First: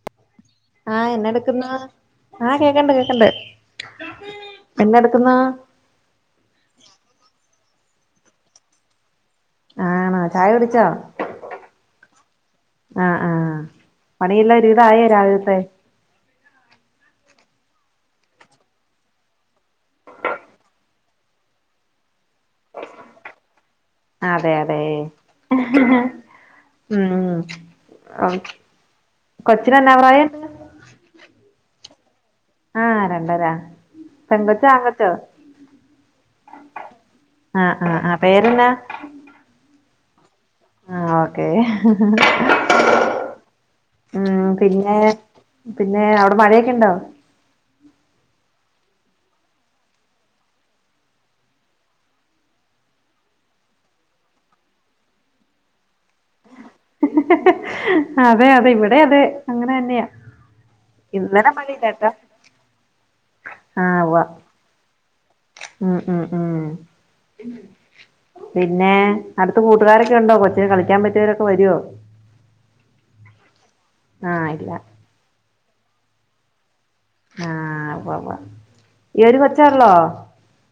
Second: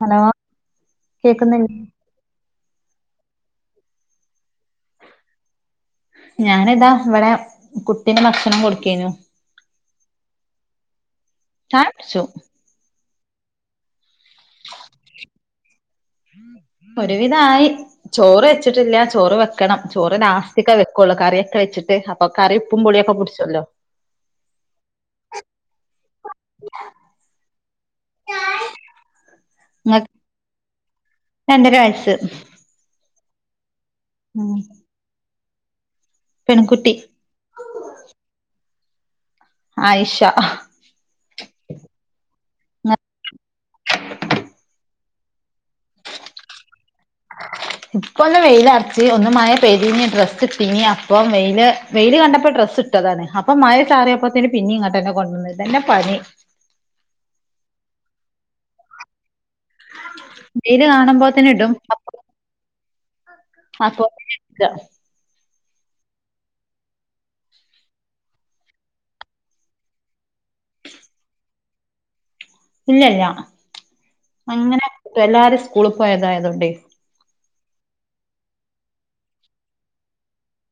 Hello ആഹ് എന്ന എടുക്കുന്നു കേക്കുന്നില്ലേ ആഹ് കേക്കണ്ട് കേക്കണ്ട് എന്ന എടുക്കുന്നു ഞാനിതാ ഇവിടെ കുട്ടിന്റെ ഭക്ഷണം കൊടുക്കുഅയിനു ആണോ ചായ കുടിച്ചോ ചായ കുടിച്ചു ആഹ് ആഹ് പണില്ല ഒരു വിതം ആയോ രാവിലത്തെ ഒരുവിധായി ചോറ് വെച്ചിട്ടില്ല ചോറ് വെക്കണം ചോറ് ലാസ്റ്റ് ക്ക വെക്കുള്ളൂ കറി ഒക്കെ വെച്ചിട്ട് അപ്പോ കറി ഉപ്പും പുളിയൊക്കെ പിടിച്ചല്ലോ അതെ അതെ ഉം ആഹ് കൊച്ചിനന്നെ ഇങ്ങക്ക് പ്രയം ഉണ്ട് രണ്ടര വയസ്സ് ആഹ് രണ്ടരാ ഉം പെങ്കച്ചോ അങ്കച്ചോ പെൺകുട്ടി ആഹ് ആഹ് ആഹ് പേര്ന്താ ആയിഷ ആഹ് ഓക്കേ ഉം പിന്നെ പിന്നെ അവിടെ മഴയൊക്കെ ഉണ്ടോ ഇപ്പൊ ഒന്ന് വെയില അടച്ചി ഒന്ന് മായ പേതിനി ഡ്രസ്സ് ഇട്ടിനി അപ്പം വെയില് വെയില് കണ്ടപ്പോ ഡ്രസ്സ് ഇി ട്ടതാണ് അപ്പൊ മയ ചാറിയപ്പോത്തന് പിന്നെ ഇങ്ങോട്ട് തന്നെ കൊണ്ടുവന്നുന്നെ പണി അതെ അതെ ഇവിടെ അതെ അങ്ങനെ തന്നെയാ വെയില് ഇന്നലെ കാണുമ്പോത്തിന് ഇടും മഴയില്ലാട്ട അപ്പൊ [unintelligible] ഉം ഉം ഉം പിന്നെ അടുത്ത് കൂട്ടുകാരൊക്കെ ഉണ്ടോ കൊച്ചിന് കളിക്കാൻ പറ്റിയവരൊക്കെ വരുവോ ഇല്ല ഇല്ല ആഹ് ഇല്ല അങ്ങനെ എല്ലാരും സ്കൂളിൽ പോയതായതുകൊണ്ടെ ആഹ് ഉവ്വ ഉവ്വ ഈ ഒരു കൊച്ചെ ഒള്ളോ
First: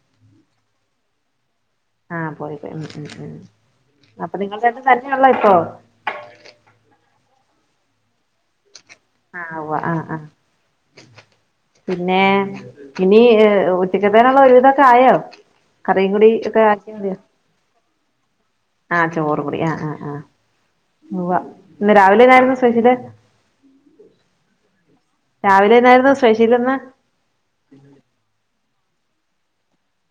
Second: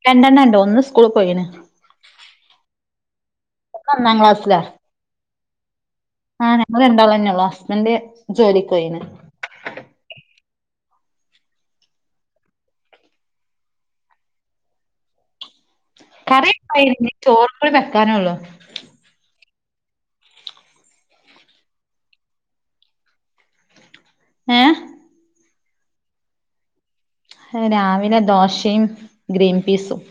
രണ്ടെണം ഉണ്ട് ഒന്ന് സ്കൂളിൽ പോയിന് ആഹ് പോയി പോയി ഉം ഉം ഉം ഒന്ന് ഒന്നാം അപ്പൊ നിങ്ങൾ രണ്ടും തന്നെ ഓളോ ഇപ്പൊ ആഹ് ഞങ്ങൾ രണ്ടാളും തന്നെയ ഉള്ളൂ ഹസ്ബൻഡറ് ജോലിക്ക് പോയിന് ആഹ് ആഹ് ആഹ് പിന്നെ ഇനി ഉച്ചക്ക്ത്തനുള്ള ഒരുവിധൊക്കെ ആയോ കറിയും കൂടി ഒക്കെ കറിയോക്കെ ആക്കിയാ ആയിനി മതിയോ ചോറ് കൂടി വെക്കാനോള്ളു ആഹ് ചോറ്ക്കുടി ആഹ് ആഹ് ആഹ് ഉവ്വ ഇന്ന് രാവിലെന്നായിരുന്നു സ്പെഷ്യല് ഏഹ് രാവിലെ എന്തായിരുന്നു സ്പെഷീൽന്ന് രാവിലെ ദോശയും ഗ്രീൻ പീസും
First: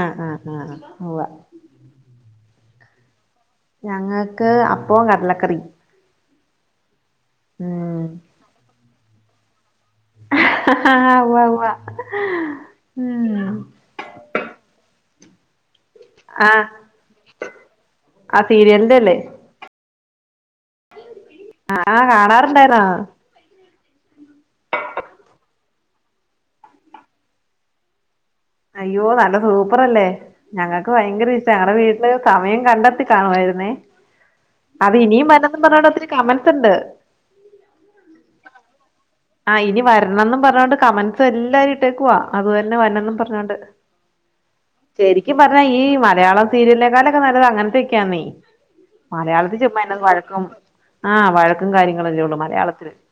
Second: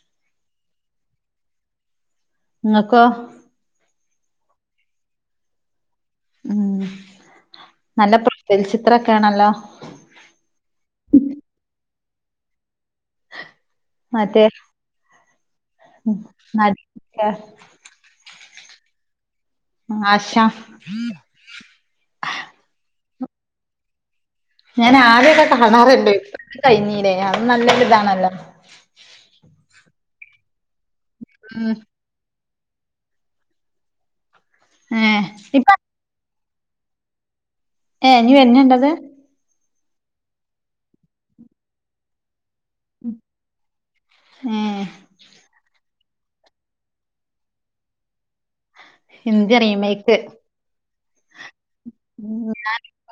ആഹ് ആഹ് ആഹ് ഉവ്വ ഇങ്ങക്കോ ഞങ്ങക്ക് അപ്പം കടലക്കറി ഉം ഉം നല്ല പ്രചലചിത്രൊക്കെയ ആണല്ലോ ആ ഉവ്വ ഉവാ ഉം മത്തേ ആഹ് ആ സീരിയലിന്റെ അല്ലേ അശ ആഹ കാണാറുണ്ടായിന്നോ ഞാൻ ആരെയൊക്കെ കാണാറണ്ട് കഴഞ്ഞീലേ അത് നല്ല ഇതാണല്ലോ അയ്യോ നല്ല സൂപ്പർല്ലേ ഞങ്ങൾക്ക് ഭയങ്കര ഇഷ്ട ഉം ഞങ്ങളടെ വീട്ട സമയം കണ്ടെത്തി കാണുുവമായിരുന്നേ അത് ഏ ഇനിയും വരന്ന് ഇപ്പ പറഞ്ഞണ്ട് ഒത്തിരി കമനസുണ്ട് ഏ ഇനി വന്നെയ ഉണ്ടത് ആ് ഇനി വരണംന്നും പറഞ്ഞോൊണ്ട് കമൻസ് എല്ലാ ഇട്ടേക്ക്വാ അത് തന്നെ വനും പറഞ്ഞോണ്ട് ഏ ശ എനിക്ക് പറഞ്ഞ ഈ മലയാളം സീരിയലിനക്കളൊക്കെ നല്ല അങ്ങനത്തെൊക്കെയാന്നീ ഹിന്ദി മലയാളത്തിൽ ചുമ റീമേക്ക് വഴക്കും ആഹ വഴക്കും കാര്യങ്ങള ഉ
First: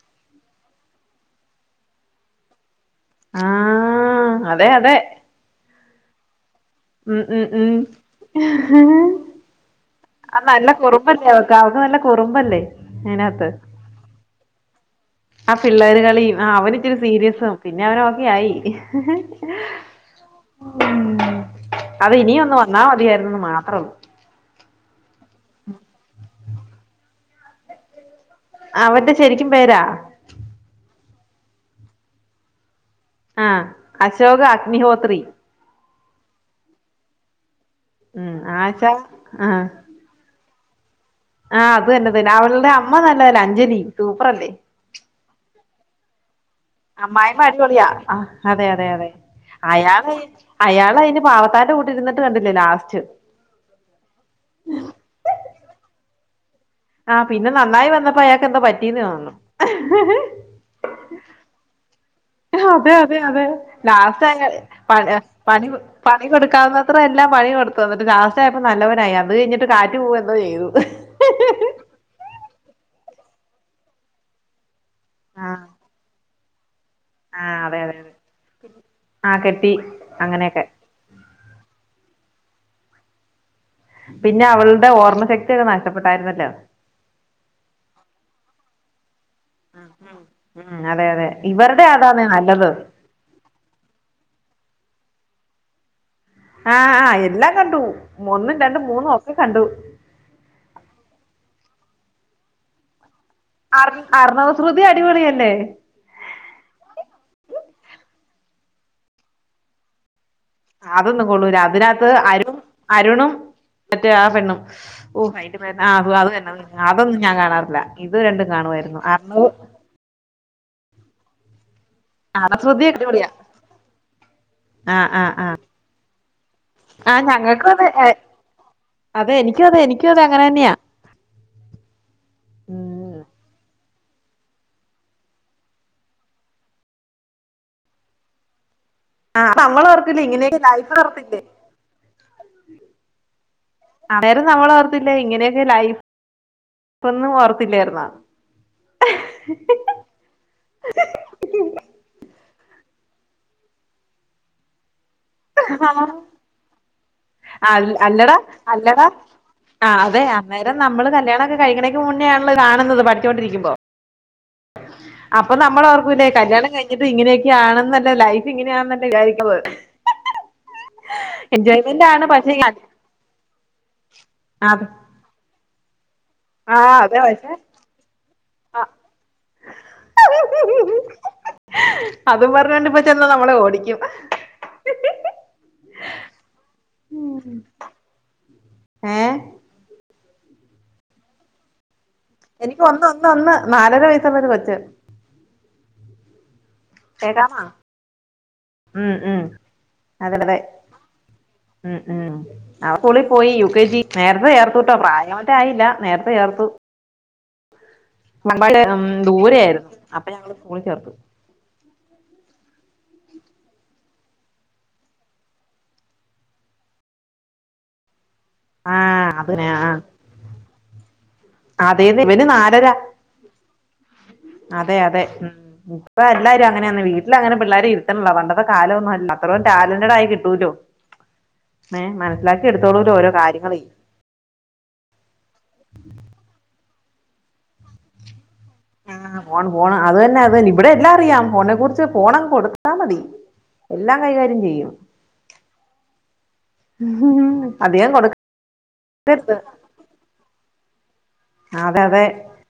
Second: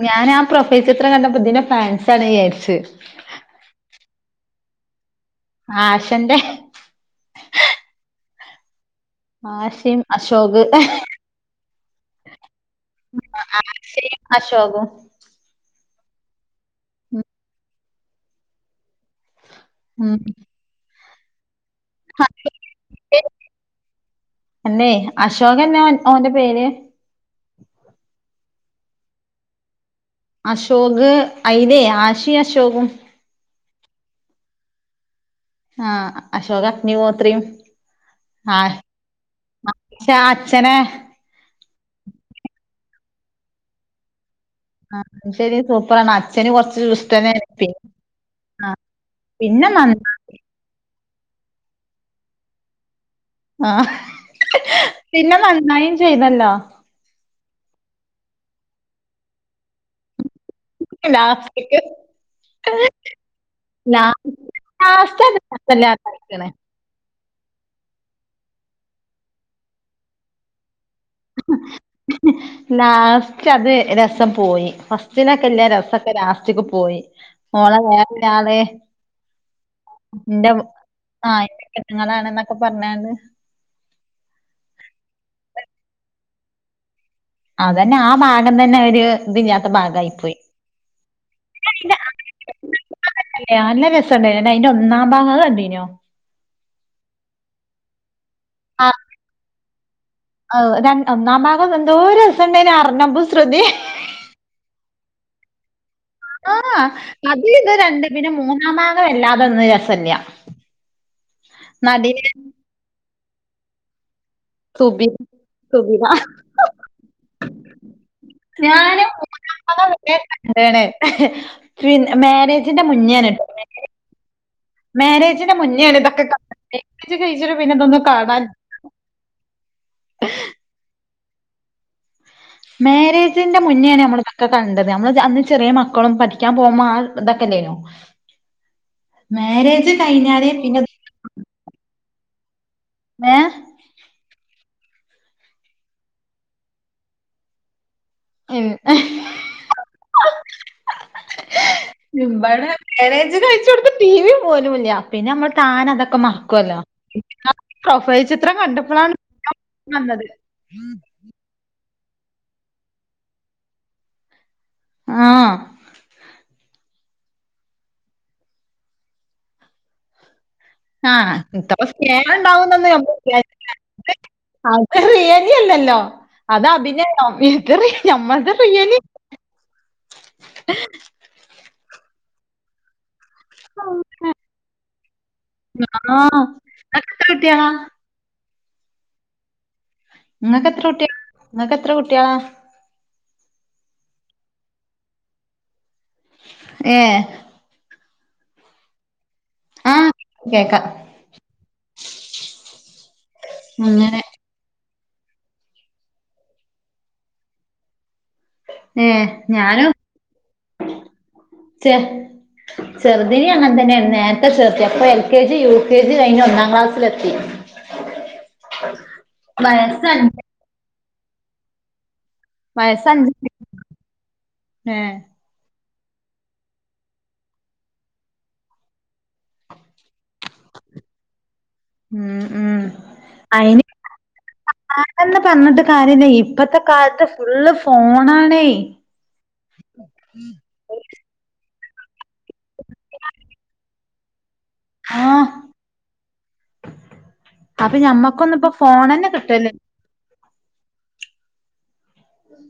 ഞാൻ ഞാൻ ആ പ്രൊഫൈൽ ചിത്രം കണ്ടപ്പോ ഇതിെ ഫാൻസ ആണ് വിചാരിച്ചു ആഹ അതെ അതെ ആശന്റെ ഉ ഉം ഉം ആഷിം ആ അശോക് നല്ല കുറുമ്പല്ലേ അവക്ക് അവക്ക് നല്ല കുറുമ്പല്ലേ അതിനകത്ത് ശ അശോകു ആ പിള്ളേര് കളിയും അവന ഇച്ചിരി സീരിയസ പിന്നെ അവനൊക്കെ ആയി ഉം ഉ അത് ഇനിയ ഒന്ന് വന്നാൽ മതിയായിരുന്ന് മാത്രള്ളൂ അല്ലെ അശോക് എന്നാ ഓന്റെ പേര് അവന്റെ ശരിക്കും പേരാ അശോക് അയ്ലെ ആശി അശോകും ആഹ് അശോക് അഗ്നിഹോത്രി ആഹ് അശോക് അഗ്നി മോത്രയും ഉം ആച്ച ആഹ് പക്ഷേ അച്ഛനെ ആഹ് അത് തന്നെ തന്നെ അവളുടെ അമ്മ നല്ലതല്ല അഞ്ജലി സൂപ്പർ അല്ലേ ആ സോപ്പറാണ് അച്ചന് വർ അമ്മായിമ്മ അടിപൊളിയാ അതെ അതെ അതെ പിന്നെ നന്ന അയാള് അയാൾ അതിന് പാവത്താന്റെ കൂട്ടി ഇരുന്ന് കണ്ടില്ലേ ലാസ്റ്റ് ആ പിന്നെ നന്നായും ചെയ്തല്ലോ ആഹ പിന്നെ നന്നായി വന്നപ്പോ അയാക്ക്ന്താ പറ്റീന്ന് വന്നു ലാസ്റ്റ്ക്ക് അതെ അതെ അതെ ലാസ്റ്റ് ആ ലാസ്റ്റ് അത് പണ പണി രസല്ലാതായിക്ക്ണ് കൊടുക്കാവുന്ന അത്ര എല്ലാം പണി കൊടുത്തു എന്നിട്ട് ലാസ്റ്റ് ആപ്പോ നല്ലവനായി അന്ന് കഴിഞ്ഞിട്ട് കാറ്റ് പോവന്തോ ചെയ്തു ഉ ലാസ്റ്റ് അത് രസം പോയി ഫസ്റ്റിനൊക്കെ ആഹ് ഇല്ല രസമൊക്കെ ലാസ്റ്റക്ക് പോയി ആഹ് അതെ മോളെ അതെ അതെ വേറെളെ ആഹ് കെട്ടി എന്റെ അങ്ങനെയൊക്കെ ആഹ് ജനങ്ങളാാണ് എന്നൊക്കെ പറഞ്ഞത് പിന്നെ അവളുടെ ഓർമ്മ ശക്തിയൊക്കെ നഷ്ടപ്പെട്ടായിരുന്നല്ലോ അതതന്നെ ആ ഭാഗം തന്നെ അവര് ഇതിന്നാത്ത ഭാഗയി പോയി ഉ അതെ അതെ ഇവരുടെ അയിന്റെ അതാാണ്നല്ലത് [unintelligible] അയിന്റെ ഒന്നാം ഭാഗത് കണ്ടീനോ ആഹ് ആഹ എല്ലാം കണ്ടു ഒന്നും രണ്ടും മൂന്നും ഒക്കെ കണ്ടു ര ഒന്നാം ഭാഗം എന്തോ രസംമു ണ്ടേ അറിഞ്ഞമ്പ ശ്രദ്തി [unintelligible] അ അർണവ ശമൃതി അടിപൊളി തന്നെ ആ ആ അത് ഇത് രണ്ട് പിന്നെ മൂന്നാഭാഗം വല്ലാതെന്ന് ഇന്ന് റസല്യാ അതൊന്നും കൊള്ളൂില്ല അതിനകത്ത് അരു അരുണും മറ്റേ ആ പെണ്ണും സുബിൻ ഓഹായിട്ട ആ ആ സുബിന ക [unintelligible] അതൊന്നും ഞാൻ കാണാറില്ല ഇത് രണ്ടും കാണുവായിരുന്നു അത് കന്താണ് പി മാരേജിന്റെ അണശ്രുതി മുന്നേൻ അടിപൊളിയാ കേട്ടോ [unintelligible] ആ ആ ആ മാര്ാരേജിന്റെ മുന്നോണ് ഇതൊക്കെ കാ ണ് ആ ജ് കഴിച്ച് ഞങ്ങൾക്കും പിന്നെ അതെ ഇതൊന്നന്ന് കാണാൻ അതെ എനി ക്കും എനി ക്കു അതെ അങ്ങെ തന്നെയാ ഉം മാരേജിന്റെ മുന്നോണ് നമ്മളതൊക്ക കണ്ടത് നമ്മള് അന്ന് ചെറിയ മക്കളും പഠിക്കാൻ പോകുമ്പോൾ ആ തക്കെന്തേനു ആ തമ്മ വർത്തില്ല കഴിഞ്ഞാലേ ഇങ്ങനെയൊക്ക പിന്നെ ലൈട്ട് വർത്തില്ലേ [unintelligible] ഏഹ് അതേരും ഞമ്മളെ ഓർ ന്താ ഇങ്ങനെയൊക്കെ ലൈഫ്ഒന്നും ഓർത്തില്ലായിരുന്നാ ഉ [unintelligible] ഹേ ഹെ മ്പടെ മാരാജ് കഴിചോടുത്ത് ടി വിും പോലുല്ല പിന്നെ അമ്മൾ തൻ അതൊക്കെ മാറ ക്കുവല്ലോ അ പ്രൊഫൈൽ ചിത്രം കണ്ടപ്പോളാണ് ആഹ് അതെ അന്നേരം നമ്മള് കല്യാണക്കെ കഴിക്കണേക്ക് മുന്നേ ആൺള്ളത് കാണുന്നത് പഠിച്ചുകൊണ്ടിരിക്കുമ്പോ ആ അപ്പൊ നമ്മൾ ഓർക്കുലേ കല്യാണം കൈഞ്ഞി ഇത് ഇങ്ങനെയൊക്കെയാണെന്നല്ലേ ലൈഫ് ഇങ്ങനെയണല്ലേ വിചാരിക്കുമ്പോൾ ആഹ ഇത്തെറെ ആണ് പക്ഷെ സ്നേഹണ്ടാവുന്നൊന്ന് ഞമ്മ്ള് വിചാരികുന്നത് അതെ [unintelligible] യല്ലല്ലോ? അത് ആഹ് അതെ അഭിനേണോ പക്ഷെ ബേക്കറി നമ്മൾത്തെ ആ പ്രിയ്യനി ഹേ ആഹ് ഹഹഹ അതും പറഞ്ഞണ്ട് പറ്റ് നമ്മള ഓടിക്കും. ഹി ഹി ഹി ആഹ എത്ര കിട്ടിയാൽ [unintelligible] ഏഹ് ങ്ങക്ക്എത്ര കുട്ടി ഇങ്ങകെത്ര കുട്ടിയേളാ? എനിക്ക് ഒന്ന് ഒന്ന് ഒന്ന് നാലര വയസ്സുള്ള ഒരു കൊച്ച ഏ എടാ എടാ ഉം ഉം ആ അതടവെ കേക്കാം ഉം ഉം അസ്കൂളിൽ പോയി യു കെ ജി അങ്ങനെ നേരത്തെചേർ തുട്ടോ പ്രായം മറ്റ ആയില്ല നേരത്തെ ചേർതു. ഞമ്മള് ഉം ഏ ദൂരെ ആയിരുന്നു അപ്പൊ ഞങ്ങള് സ്കൂളിൽ ചേർത്തു ഛെ ചെറുദിനീ അങ്ങ്ൻതന്നെ നേരത്തെ ചേർത്തി അപ്പൊ L K G U K G കയീ ഞ് ഒന്നാം ക്ലാസ്സിലെത്തി. [inaudible] ആഹ് അതിനെ വ യസൻ--ന്ജ് അതേത് ഇവനന് നാലരാ വയസ്സ് അഞ്ച് അതെ ഏ അതെ ഉം ഇപ്പ എല്ലാരും അങ്ങനെയന്ന് വീട്ട്ൽ അങ്ങനെ പിള്ളേരെ ഇരുത്തണ്ട പണ്ടത്തെ കാലംവൊന്നും അല്ല അത്രം ടാലന്റഡ ആയി കിട്ടൂല്ലോ ഏ ഉം മനസ്സിലാക്കി എടുത്തോളൂലോ ഓരോ കാര്യങ്ങള് ആരണ്പറഞ്ഞിട്ട് കാര്യല്ല ഇപ്പത്തെ കാലത്ത് ഫുള്ള് ഫോണാണേ. യ് ആ ഫോൺ ഫോണ് അത് തന്നെ അത് ഇവിടെ എല്ലാം അറിയാം ഫോണെ കുറിച്ച് ഫോണങ് കൊടുത്താ മതി. എല്ലാ കൈകാര്യം ചെയ്യും. ആഹ് അപ്പൊ അധികം ഞമ്മക്കൊന്ന് ഇപ്പൊ ഫോണെന്നെ കൊടുക്കരുത് കിട്ടല് അതെ അതെ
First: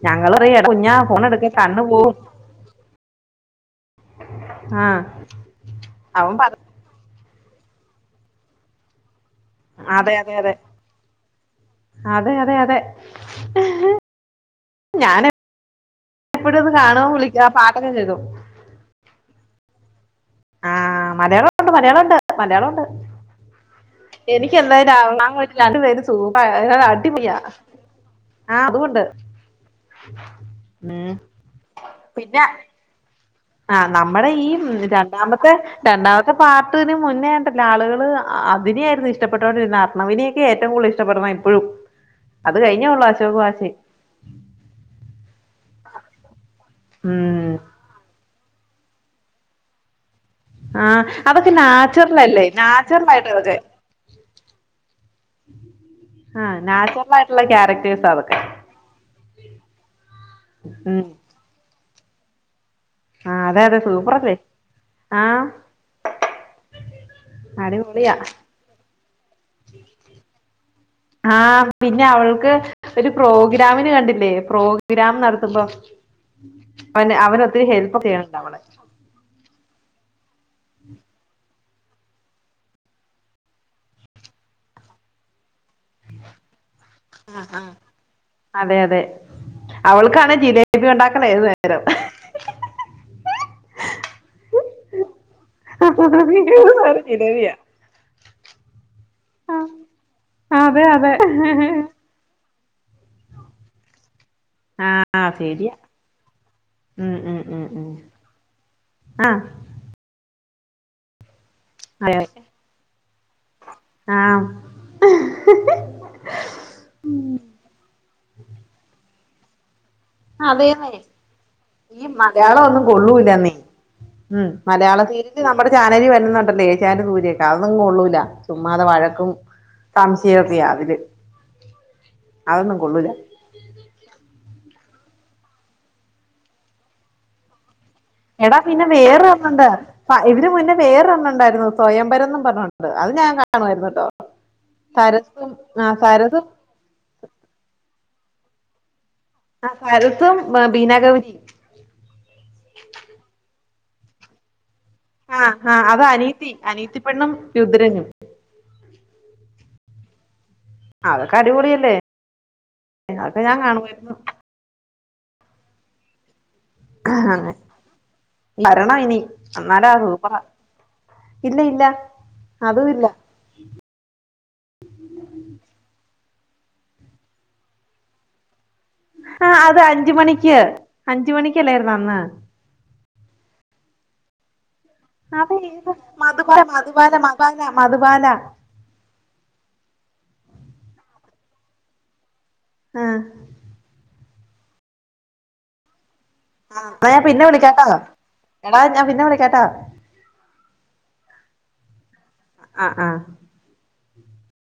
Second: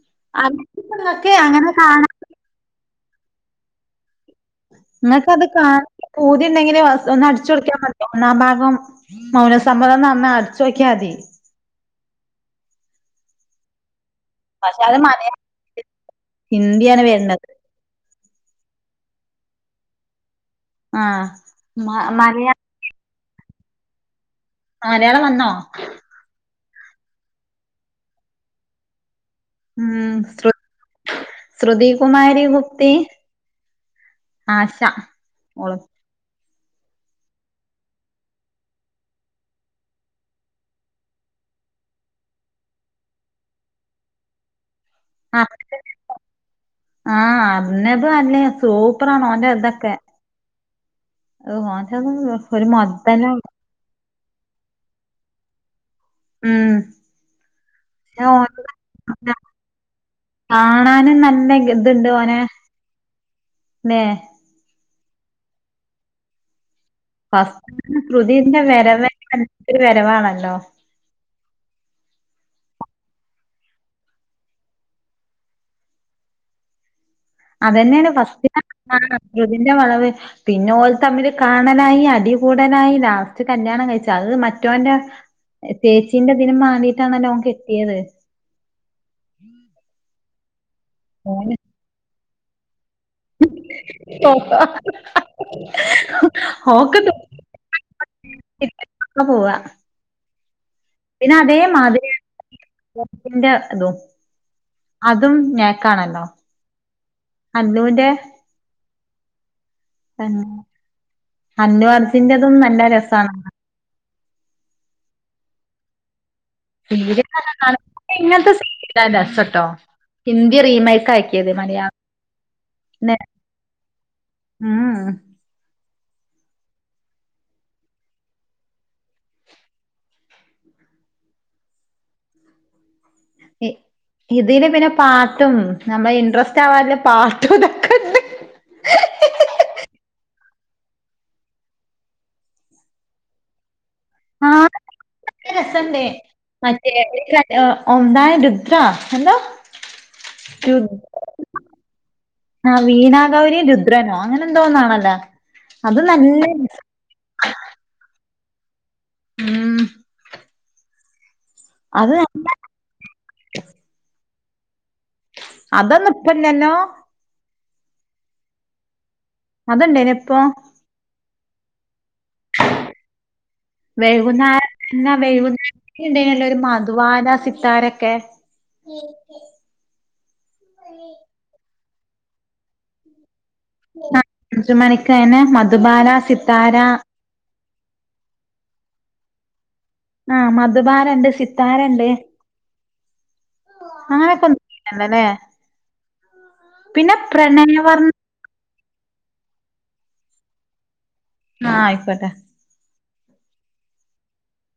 ഞങ്ങളെറിയു കുഞ്ഞഫോണ നിങ്ങക്ക് എടുക്ക അങ്ങനെ കണ്ണ് പോവും. കാണാം ആഹ് ങ്ങക്ക് അത് കാണ അവൻ പറ പ്പൂതിണ്ടെങ്കിൽ ഒന്നടിചോടിക്കാൻ മതി ഒന്നാ ഭാഗം മൗന സമ്മതന്നന്ന് അതെ അന്നാ അതെ അതെ ചോയിക്കാതെ അതെ അതെ അതെ പക്ഷെ അത് മതിയാ എപ്പോഴന്ന് കാണുവോ വിളിച ആ പാട്ടൊക്കെ കേക്കു. ആഹ് മലയാളക്കൊണ്ട് മ മലയാളം ഉണ്ട്. മലയാ മലയാളം ഉണ്ട്. എനിക്ക് എന്തായാലും മലയാളം എറങ്ങാൻ വന്നോ പറ്റില്ല. അത് വരു [unintelligible] അടിപൊളിയാ ആഹ അതുണ്ട്. ഉം ശ്രു ഉം പിന്നെ ത്തി ആ നമ്മുടെ ഈ രണ്ടാമത്തെ ഓള് രണ്ടാമത്തെ അ പാട്ടിന് മുന്നേണ്ടല്ല ആളുകള് അതിനെയായിരുന്നു ഇഷ്ടപ്പെട്ടൊണ്ടിര്ന്നെ അർണവിനെക്കെയാ ഏറ്റവും കൂടുതൽ ഇഷ്ടപ്പെടണേ ഇപ്പഴും. അത് കഴിഞ്ഞേ ഉള്ളൂ അശോകും ആശേം. ആ [unintelligible] ഉം അന്നേപ്പാന്നെ സൂപ്പറാന്ന് ഓന്റെ ഇതൊക്കെ ആഹ് അതൊക്കെ ഓന്റത് നാച്ചുറലല്ലേ ഒരു നാച്ചുറൽ ആയിട്ട് മൊതലാ അതൊക്കെ. [inaudible] ആഹ ഉം നാച്ചുറലായിട്ടുള്ള ക്യാരക്ടേഴ്സാ അതൊക്കെ. ഉം നല്ലേങ്കിൽ ഇതെന്തുവോന് ആഹ അതെ അതെ സൂപ്പറല്ലേ ആഹ [unintelligible] വെരവാണല്ലോ ആഹ് പിന്നെ അവൾക്ക് ഒരു പ്രോഗ്രാമിന് കണ്ടില്ലേ. പ്രോഗ്രാം നടത്തുമ്പോ അവന് അവന് ഒത്തിരി ഹെൽപ്പ് ചെയ്യണുണ്ട് അവളെ ആ ഇതിന്റെ വളവ്. പിന്നെ ഓൽ തമ്മില് കാ ന്നലായി അടികൂടലായി ലാസ്റ്റ് കല്യാണം കഴിച്ച്. അതി മറ്റോന്റെ തേച്ചീന്റെ പിന്നെ മാന്തിട്ടാണല്ലോ ഓൻ കെട്ടിയത്. അതെ അതെ. അവൾക്കാണെ ജിലേബി ഒണ്ടാക്കലായ്രുന്നു ഓന് ഏതു നേരം. [inaudible] ഓക്ക് ജിലേബിയാ [unintelligible] പോവ അതെ അതെ. പിന്നെ അതേ മാതിരി [unintelligible] ന്റെ തും. ആഹ് അതും ശരിയാ നേക്കാണല്ലോ ഉം ഉം ഉം ഉം അല്ലുവിന്റെ ആഹ്. അല്ലു അർജിന്റതും നല്ല രസാണ് കാ ആം [unintelligible] ഹിന്ദി അതെന്നേ റീമേക്ക് ആക്കിയത് മലയാളത്തിന് ഈ മലയാളം ഒന്നും കൊള്ളൂല്ലന്നേ. മ് മലയാള ഉം സീരി [unintelligible] നമ്മടെ ചാനലി വരുന്നുണ്ടന്നേ ഏഷ്യറ്റ് സൂര്യക്കെ അതൊന്നും കൊള്ളൂല ചുമ്മാതെ വഴക്കും സംശയയോക്കെയ അതില്. അതൊന്നും കൊള്ളൂല. ഇതില് പിന്നെ പാട്ടും. നമ്മെ ഇൻട്രസ്റ്റ് ആവാല്ലേ പാട്ടും ഇതൊക്കെ എടാ പിന്നെ വേറെ ഒന്നുണ്ട് ഇതിന് മുന്നേ വേറൊരണണ്ടായിരുന്നു സ്വയംഭരം പറഞ്ഞോണ്ട്. അത് ഞാൻ കാ കാണുവായിരുയിന്നുട്ടോ. ആ നല്ല രസണ്ട് [unintelligible] മറ്റേ [unintelligible] ഒന്നായ രുദ്ര എന്തോ ആ ഭരത്തും രുദ് ബീനാഗൗരിം. ആ വീണാഗൗരി രുദ്രനോ അങ്ങനെ എന്തോന്നാണല്ലോ. ആഹ് ഹ ഹാ അത് അനിയത്തി. അനിയത്തി പെണ്ണും രുദ്രനും. ഉം.. അതൊക്കെ അടിപൊളിയല്ലേ. അത് അതൊക്കെ ഞാൻ കാണുവായിരുന്നു. അതൊന്നുപ്പാലില്ലല്ലോ? അ ഹാ വരണം ഇനി. എന്നാലാ സൂപ്പറാ അതുണ്ടേനിപ്പോ ഇല്ല ഇല്ല. അതും ഇല്ല. വയ്യ്കുന്നേരം പിന്നെ വയ്യ്കുന്നേര ണ്ടയ്നല്ലോ ഒരു മധുവാല സിത്താരൊക്കെ. ആ അത് അഞ്ച് മണിക്ക് അഞ്ച് മണിക്കല്ലായ്ര്ന്നൊ അന്ന്? ആ അഞ്ച് മണികേനെ മധുബാല സിത്താര മധുപാല ആഹ് മധുബാലണ്ട് സിത്താരണ്ട് ആഹ്.. അങ്ങനോക്കെ ൺ ണ്ടല്ലോ ലെ? ആ പ്ലെ ഞാൻ പിന്നെ വിളിക്കാട്ടോ പ്രണയവർണ്ണ എടാ ഞാ പിന്നെ വിളിക്കാട്ടാ? ആഹ ആയിക്കോട്ടെ. ആഹ് ആഹ്.